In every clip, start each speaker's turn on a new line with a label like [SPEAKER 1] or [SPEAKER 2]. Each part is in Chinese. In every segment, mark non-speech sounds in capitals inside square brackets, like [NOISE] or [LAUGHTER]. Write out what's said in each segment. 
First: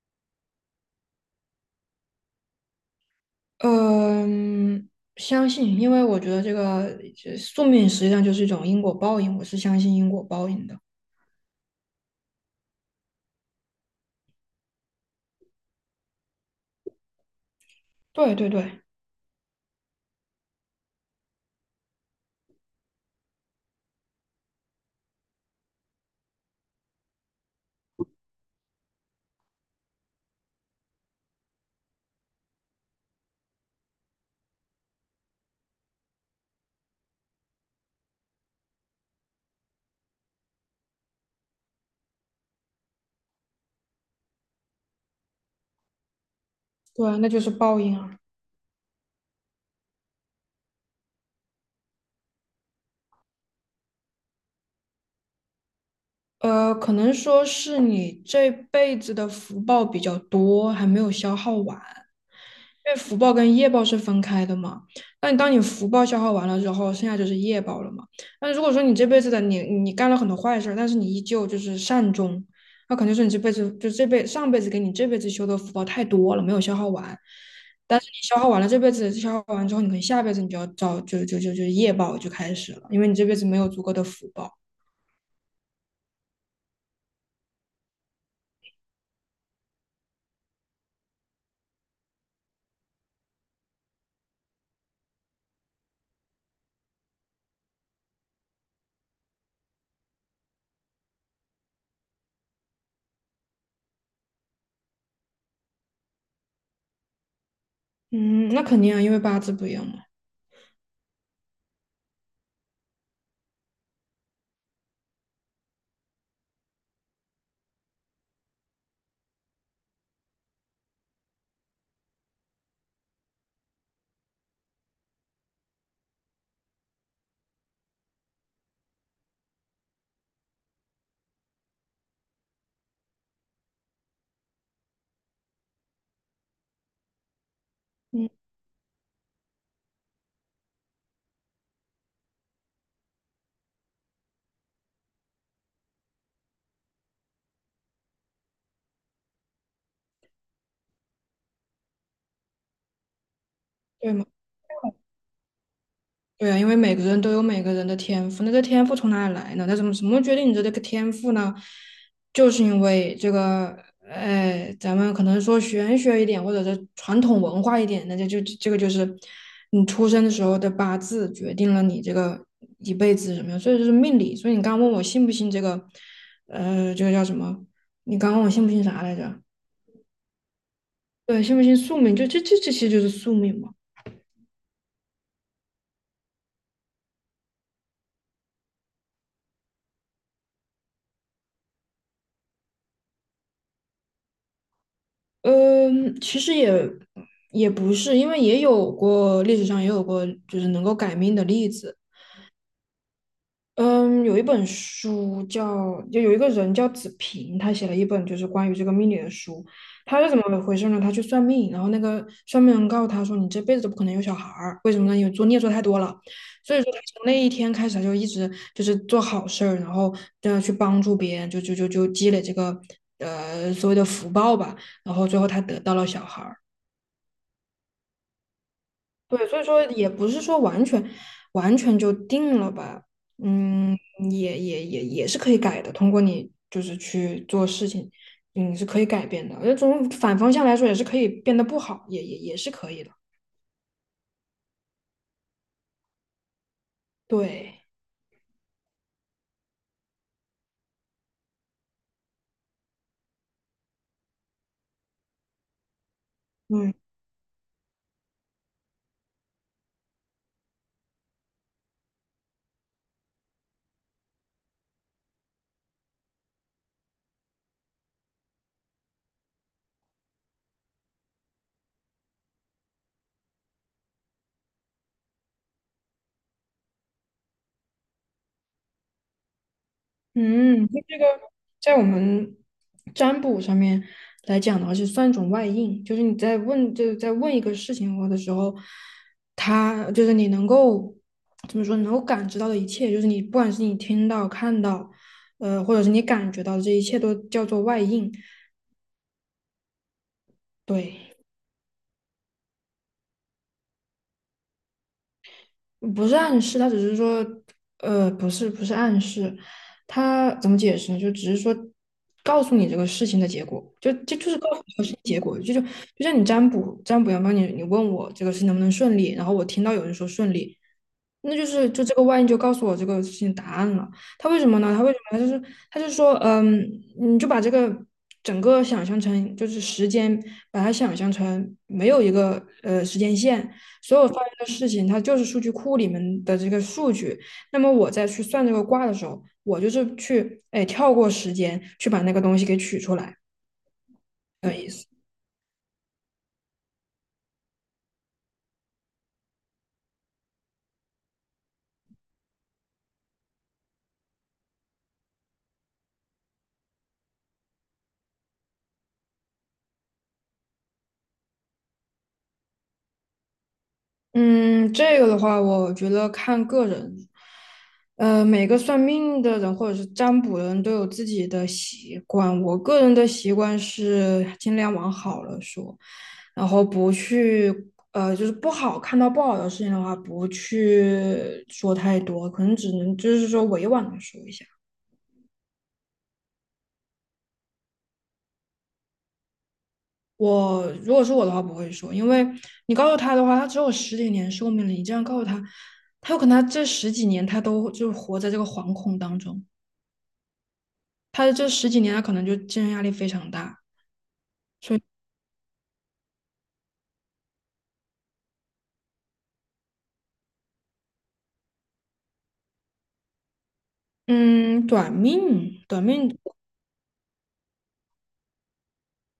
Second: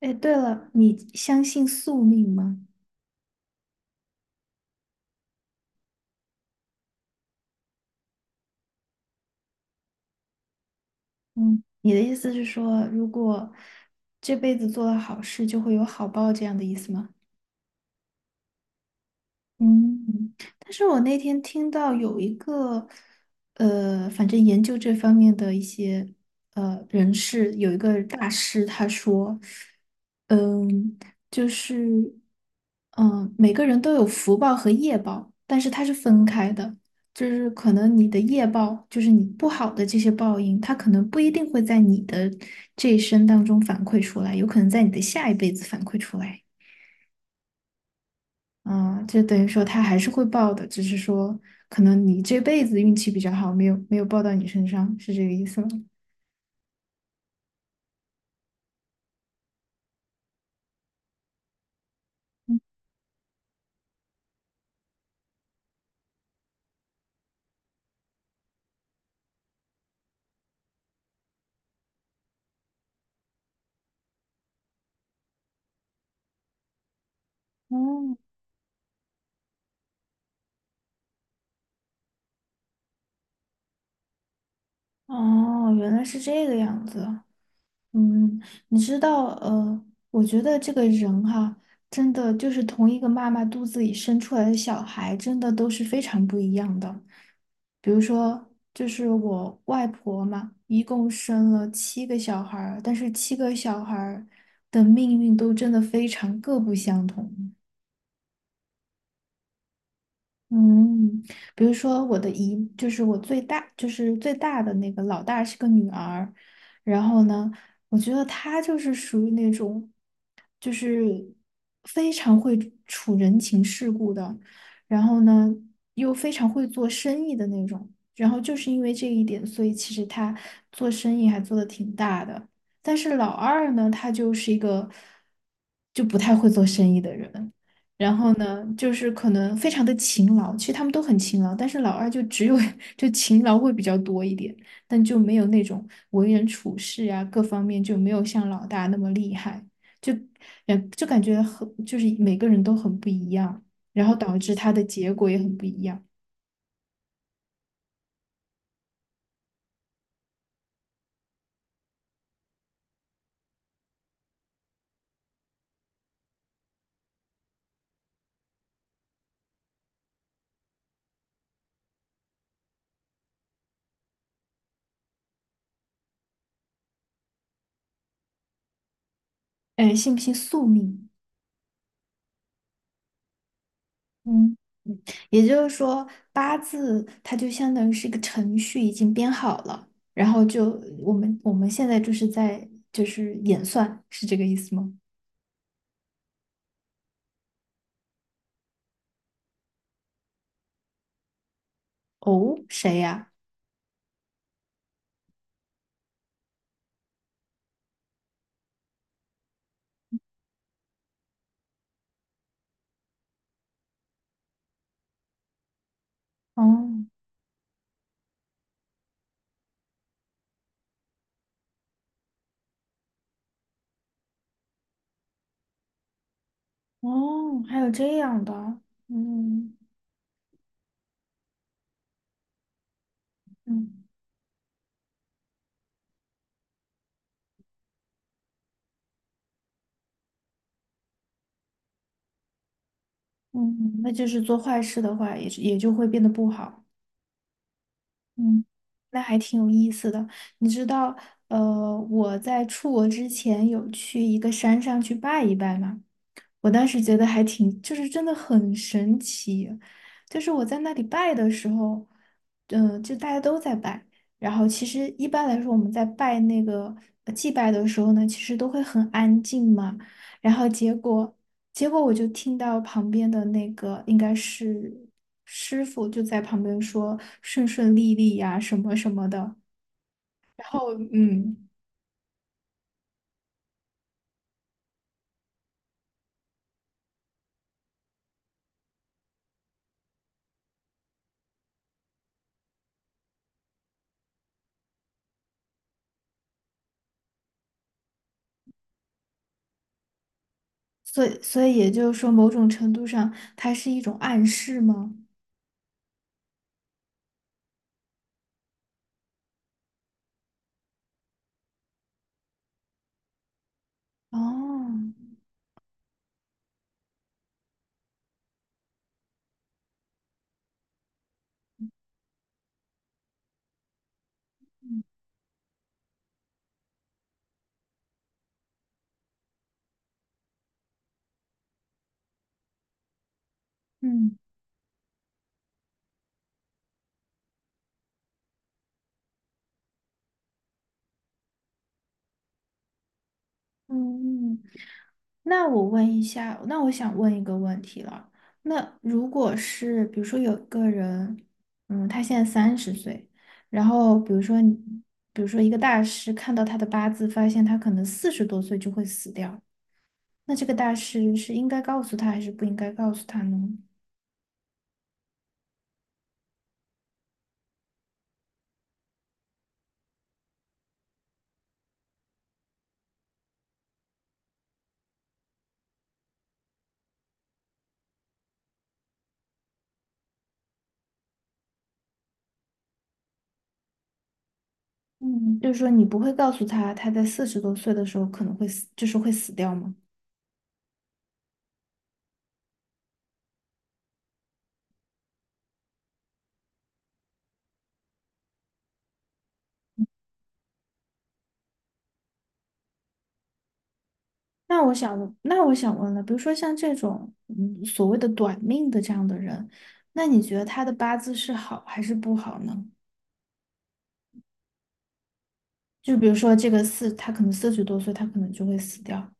[SPEAKER 1] 哎，对了，你相信宿命吗？
[SPEAKER 2] 嗯，相信，因为我觉得这宿命实际上就是一种因果报应，我是相信因果报应的。
[SPEAKER 1] 嗯，你的意思是说，如果这辈子做了好事，就会有好报这样的意思吗？
[SPEAKER 2] 对对对
[SPEAKER 1] 嗯，但是我那天听到有一个，反正研究这方面的一些人士，有一个大师他说，嗯，就是，嗯，每个人都有福报和业报，但是它是分开的，就是可能你的业报，就是你不好的这些报应，它可能不一定会在你的这一生当中反馈出来，有可能在你的下一辈子反馈出来。
[SPEAKER 2] 对，那就是报应啊。
[SPEAKER 1] 啊，就等于说他还是会报的，只是说可能你这辈子运气比较好，没有报到你身上，是这个意思吗？
[SPEAKER 2] 可能说是你这辈子的福报比较多，还没有消耗完。因为福报跟业报是分开的嘛。那你当你福报消耗完了之后，剩下就是业报了嘛。那如果说你这辈子的你干了很多坏事但是你依旧就是善终，那肯定是你这辈子就这辈上辈子给你这辈子修的福报太多了，没有消耗完。但是你消耗完了这辈子消耗完之后，你可能下辈子你就要找就就就就业报就开始了，因为你这辈子没有足够的福报。
[SPEAKER 1] 哦，原来是这个样子。嗯，你知道，我觉得这个人哈，真的就是同一个妈妈肚子里生出来的小孩，真的都是非常不一样的。比如说，就是我外婆嘛，一共生了七个小孩儿，但是七个小孩儿的命运都真的非常各不相同。
[SPEAKER 2] 嗯，那肯定啊，因为八字不一样嘛。
[SPEAKER 1] 嗯，比如说我的姨，就是我最大，就是最大的那个老大是个女儿，然后呢，我觉得她就是属于那种，就是非常会处人情世故的，然后呢，又非常会做生意的那种，然后就是因为这一点，所以其实她做生意还做得挺大的，但是老二呢，他就是一个就不太会做生意的人。然
[SPEAKER 2] 嗯，
[SPEAKER 1] 后呢，就是可能非常的勤劳，其实他们都很勤劳，但是老二就只有 [LAUGHS] 就勤劳会比较多一点，但就没有那种为人处事啊，各方面就没有像老大那么厉害，就感觉很就是每个人都很不一样，然
[SPEAKER 2] 对
[SPEAKER 1] 后
[SPEAKER 2] 吗？
[SPEAKER 1] 导致他的结果也很不一样。
[SPEAKER 2] 对啊，因为每个人都有每个人的天赋，那这天赋从哪里来呢？那怎么决定你的这个天赋呢？就是因为这个，哎，咱们可能说玄学一点，或者是传统文化一点，那就这个就是你出生的时候的八字决定了你这个一辈子什么样，所以就是命理。所以你刚问我信不信这个，这个叫什么？你刚问我信不信啥来着？
[SPEAKER 1] 哎，信不信宿命？
[SPEAKER 2] 对，信不信宿命？就这些就是宿命嘛。
[SPEAKER 1] 嗯，嗯也就是说，八字它就相当于是一个程序，已经编好了，然后就我们现在就是在演算，是这个意思吗？
[SPEAKER 2] 嗯，其实也不是，因为也有过历史上也有过就是能够改命的例子。
[SPEAKER 1] 哦，谁呀？
[SPEAKER 2] 嗯，有一本书叫，就有一个人叫子平，他写了一本就是关于这个命理的书。他是怎么回事呢？他去算命，然后那个算命人告诉他说："你这辈子都不可能有小孩儿，为什么呢？因为做孽做太多了。"所以说，他
[SPEAKER 1] 哦
[SPEAKER 2] 从那一天开始，他就一直就是做好事儿，然后这样去帮助别人，就积累这个所谓的福报吧。然后最后他得到了小孩儿。
[SPEAKER 1] 哦，还有这样的，
[SPEAKER 2] 对，所以
[SPEAKER 1] 嗯
[SPEAKER 2] 说也不是说完全就定了吧，
[SPEAKER 1] 嗯
[SPEAKER 2] 嗯，也是可以改的，通过你就是去做事情，嗯，是可以改变的。那从反方向来说，也是可以变得不好，也是可以的。
[SPEAKER 1] 嗯，那就是做坏事的话，也就会变得不好。
[SPEAKER 2] 对，
[SPEAKER 1] 嗯，那还挺有意思的。你知道，我在出国之前有去一个山上去拜一拜吗？我当
[SPEAKER 2] 嗯。
[SPEAKER 1] 时觉得还挺，就是真的很神奇。就是我在那里拜的时候，就大家都在拜。然后其实一般来说，我们在拜那个祭拜的时候呢，其实都会很安静嘛。然后结果，我就听到旁边的那个应该是师傅就在旁边说顺顺利利呀、什么什么的。然
[SPEAKER 2] 嗯，
[SPEAKER 1] 后
[SPEAKER 2] 就这个在我们占卜上面来讲的话，是算一种外应，就是你在问，就是在问一个事情或的时候，他就是你能够怎么说，能够感知到的一切，就是你不管是你听到、看到，或者是你感觉到的这一切，都叫做外应。
[SPEAKER 1] 所
[SPEAKER 2] 对。
[SPEAKER 1] 以所以也就是说，某种程度上，它是一种暗示吗？
[SPEAKER 2] 不是暗示，他只是说，不是暗示，他怎么解释呢？就只是说告诉你这个事情的结果，就就就是告诉
[SPEAKER 1] 哦，
[SPEAKER 2] 你这个事情结果，就就就像你占卜阳刚，你问我这个事情能不能顺利，然后我听到有人说顺利，那就是就这个万一就告诉我这个事情答案了。他为什么呢？
[SPEAKER 1] 嗯
[SPEAKER 2] 他为什么他就是他就说，嗯，你就把这个整个想象成就是时间，把它想象成没有一个时间线，所有发
[SPEAKER 1] 嗯，
[SPEAKER 2] 生的事情，它就是数据库里面的这个数据。那么我在去算这个卦的时候，我就是去哎跳过时间去把那个东西给取出来
[SPEAKER 1] 嗯
[SPEAKER 2] 的意思。
[SPEAKER 1] 那我问一下，那我想问一个问题了。那如果是比如说有一个人，他现在30岁，然后比如说一个大师看到他的八字，发现他可能四十多岁就会死掉，那这个大师是应该告诉他还是不应该告诉他呢？
[SPEAKER 2] 嗯，这个的话，我觉得看个人，每个算命的人或者是占卜的人都有自己的习惯。我个人的习惯是尽量往好了说，然后不去，就是不好看到不好的事情的话，不去说太多，可能只能就是说委婉的说一下。
[SPEAKER 1] 嗯，就是说你不会告诉他他在四十多岁的时候可能会死，就是会死掉吗？
[SPEAKER 2] 我如果是我的话，不会说，因为你告诉他的话，他只有十几年寿命了，你这样告诉他，他有可能他这十几年他都就活在这个惶恐当中。他这十几年他可能就精神压力非常大，所以
[SPEAKER 1] 那我想问了，比如说像这种所谓的短命的这样的人，那你觉得他的八字是好还是不好呢？
[SPEAKER 2] 嗯，短
[SPEAKER 1] 就比如
[SPEAKER 2] 命
[SPEAKER 1] 说这个四，他可能四十多岁，他可能就会死掉。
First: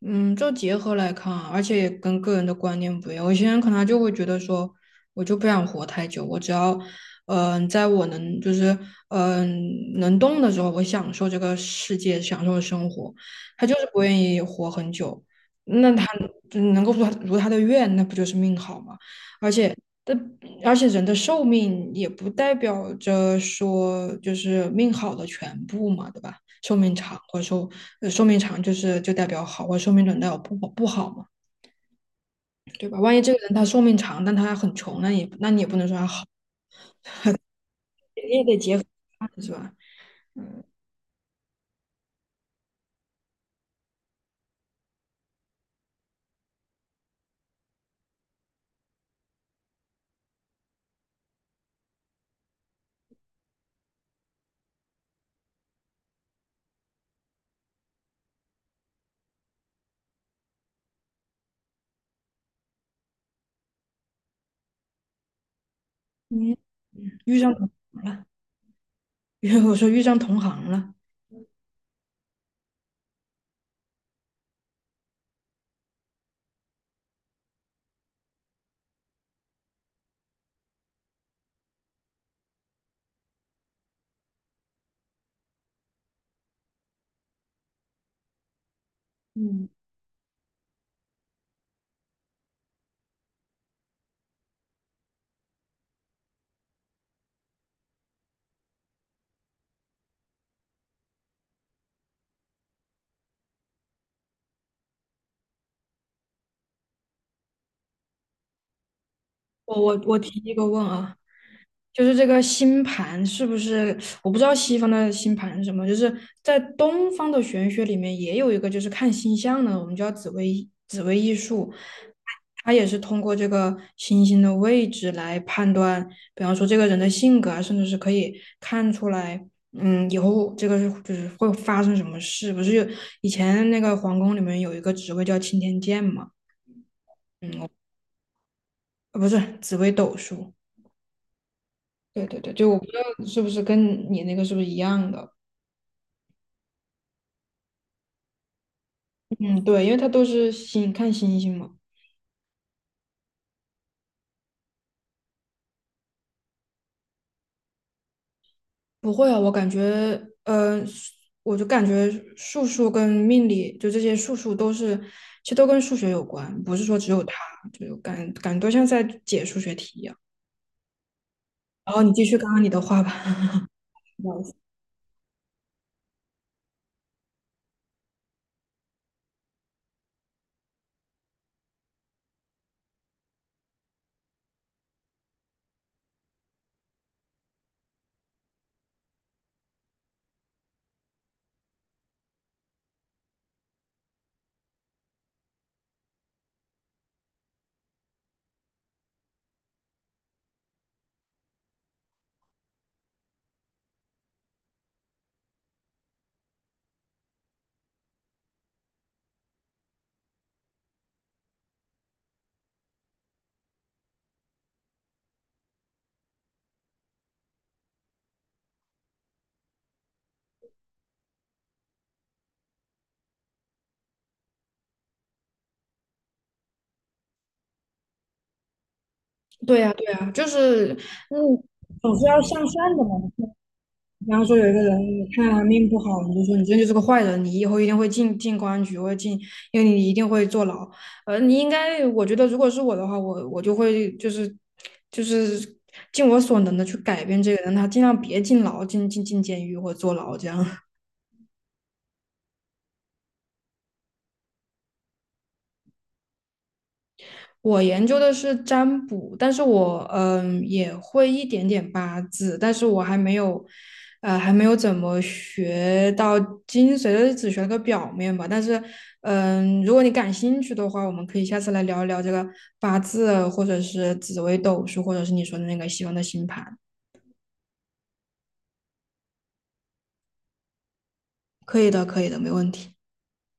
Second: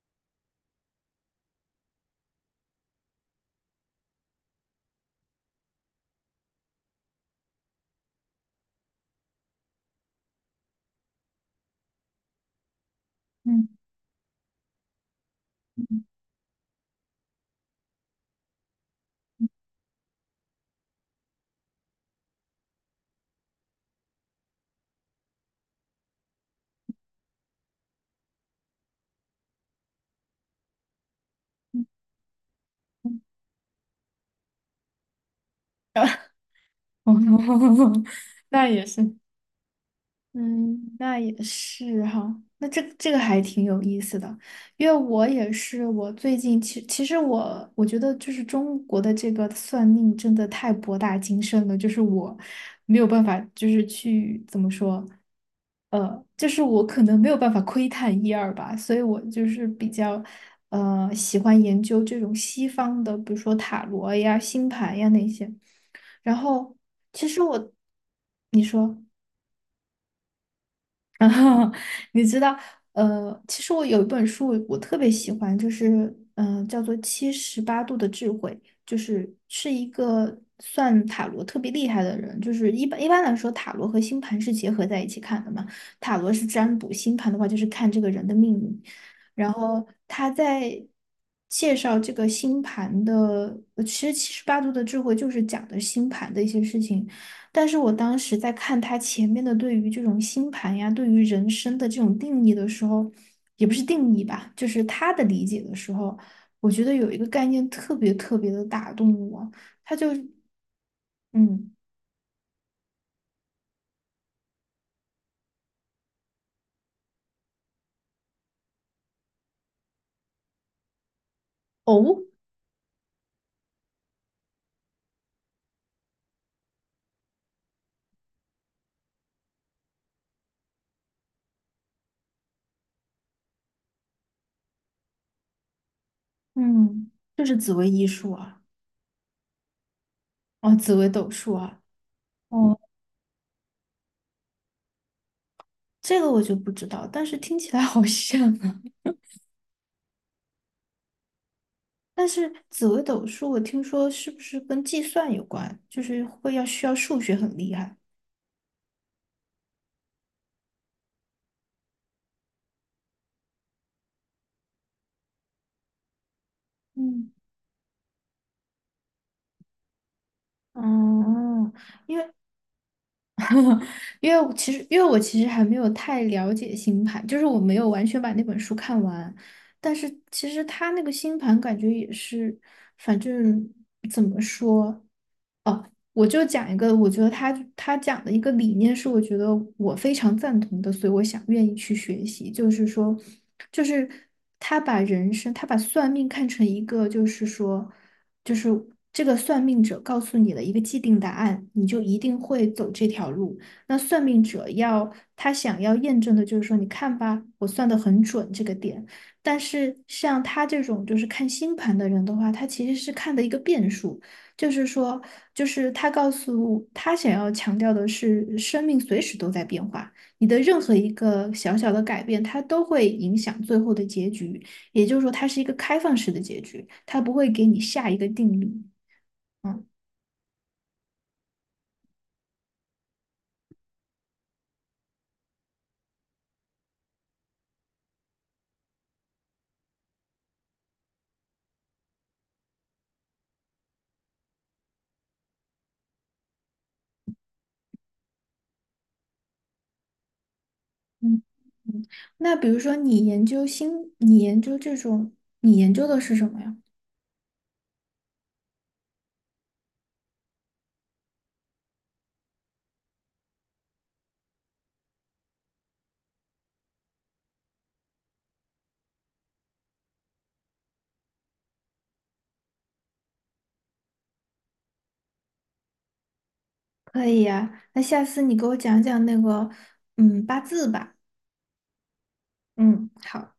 [SPEAKER 2] 嗯，就结合来看啊，而且也跟个人的观念不一样。有些人可能他就会觉得说，我就不想活太久，我只要，嗯、在我能就是嗯、能动的时候，我享受这个世界，享受生活。他就
[SPEAKER 1] 嗯
[SPEAKER 2] 是不愿意活很久，那
[SPEAKER 1] 嗯
[SPEAKER 2] 他就能够如他的愿，那不就是命好吗？而且，但而且人的寿命也不代表着说就是命好的全部嘛，对吧？寿命长，或者说寿命长就代表好，或者寿命短代表不好嘛，对吧？万
[SPEAKER 1] 嗯，
[SPEAKER 2] 一这个人他寿命长，但他很穷，那也那你也不能说他好，
[SPEAKER 1] [LAUGHS] 哦
[SPEAKER 2] 你也
[SPEAKER 1] [LAUGHS]
[SPEAKER 2] 得
[SPEAKER 1] 那
[SPEAKER 2] 结合
[SPEAKER 1] 也是。
[SPEAKER 2] 是吧？
[SPEAKER 1] 嗯，那也是哈，那这个还挺有意思的，因为我也是，我最近其实我觉得就是中国的这个算命真的太博大精深了，就是我没有办法，就是去怎么说，就是我可能没有办法窥探一二吧，所以我就是比较喜欢研究这种西方的，比如说塔罗呀、星盘呀那些，然
[SPEAKER 2] 你
[SPEAKER 1] 后其
[SPEAKER 2] 遇
[SPEAKER 1] 实
[SPEAKER 2] 上同
[SPEAKER 1] 我，
[SPEAKER 2] 行了，
[SPEAKER 1] 你说。
[SPEAKER 2] [LAUGHS] 因为我说遇上同行了。
[SPEAKER 1] [LAUGHS] 然后你知道，其实我有一本书我特别喜欢，就是叫做《七十八度的智慧》，就是一个算塔罗特别厉害的人，就是一般来说，塔罗和星盘是结合在一起看的嘛，塔罗是占卜，星盘的话就是看这个人的命运。然
[SPEAKER 2] 嗯，
[SPEAKER 1] 后他在介绍这个星盘的，其实七十八度的智慧就是讲的星盘的一些事情，但是我当时在看他前面的对于这种星盘呀，对于人生的这种定义的时候，也不是定义吧，就是他的理解的时候，我觉得有一个概念特别特别的打动我，
[SPEAKER 2] 我
[SPEAKER 1] 他
[SPEAKER 2] 我
[SPEAKER 1] 就
[SPEAKER 2] 我提一个问啊，
[SPEAKER 1] 嗯
[SPEAKER 2] 就是这个星盘是不是？我不知道西方的星盘是什么，就是在东方的玄学里面也有一个，就是看星象的，我们叫紫微艺术，
[SPEAKER 1] 哦
[SPEAKER 2] 它也是通过这个星星的位置来判断，比方说这个人的性格啊，甚至是可以看出来，嗯，以后这个是就是会发生什么事。不是有以前那个皇宫里面有一个职位叫钦天监嘛？
[SPEAKER 1] 嗯，就是紫薇艺术啊，
[SPEAKER 2] 不是紫微斗数。
[SPEAKER 1] 哦紫薇斗数啊，
[SPEAKER 2] 对对对，就
[SPEAKER 1] 哦
[SPEAKER 2] 我不知道是不是跟你那个是不是一样的。
[SPEAKER 1] 这个我就不知道，但是听起来好像啊。
[SPEAKER 2] 嗯，对，因为它都是星，看星星嘛。
[SPEAKER 1] 但是紫薇斗数我听说是不是跟计算有关，就是会要需要数学很厉害。
[SPEAKER 2] 不会啊，我感觉，呃，我就感觉数数跟命理，就这些数数都是，其实都跟数学有关，不是说只有
[SPEAKER 1] 嗯。
[SPEAKER 2] 它，就感觉都像在解数学题一样。
[SPEAKER 1] 哦，
[SPEAKER 2] 然后你
[SPEAKER 1] 因
[SPEAKER 2] 继
[SPEAKER 1] 为
[SPEAKER 2] 续刚刚你的话吧。
[SPEAKER 1] [LAUGHS] 因为我其实还没有太了解星盘，就是我没有完全把那本书看完，但是其实他那个星盘感觉也是，反正怎么说。我就讲一个，我觉得他讲的一个理念是，我觉得我非常赞同的，所以我想愿意去学习。就是说，就是他把人生，他把算命看成一个，就是说，就是这个算命者告诉你了一个既定答案，你就一定会走这条路。那算命者要他想要验证的就是说，你看吧，我算的很准这个点。但是像他这种就是看星盘的人的话，他其实是看的一个变数。就是说，就是他告诉他想要强调的是，生命随时都在变化，你的任何一个小小的改变，它都会影响最后的结局。也就是说，它是一个开放式的结局，它不会给你下一个定律。
[SPEAKER 2] 对
[SPEAKER 1] 嗯
[SPEAKER 2] 呀，对呀，就是，嗯，总是要向善的嘛。比方说有一个人，你看他命不好，你就说你这就是个坏人，你以后一定会进公安局或者进，因为你一定会坐牢。你应该，我觉得如果是我的话，我就会就是尽我所能的去改变这个人，他尽量别进牢、进监狱或坐牢这样。
[SPEAKER 1] 嗯嗯。那比如说，你研究新，你研究这种，你研究的是什么呀？
[SPEAKER 2] 我研究的是占卜，但是我嗯也会一点点八字，但是我还没有，还没有怎么学到精髓的，就是只学了个表面吧。但是嗯，如果你感兴趣的话，我们可以下次来聊一聊这个八字，或者是紫微斗数，或者是你说的那个西方的星盘。
[SPEAKER 1] 可以呀，那下次你给我讲讲那个，八字吧。
[SPEAKER 2] 可以的，可以的，没问题。
[SPEAKER 1] 嗯，好。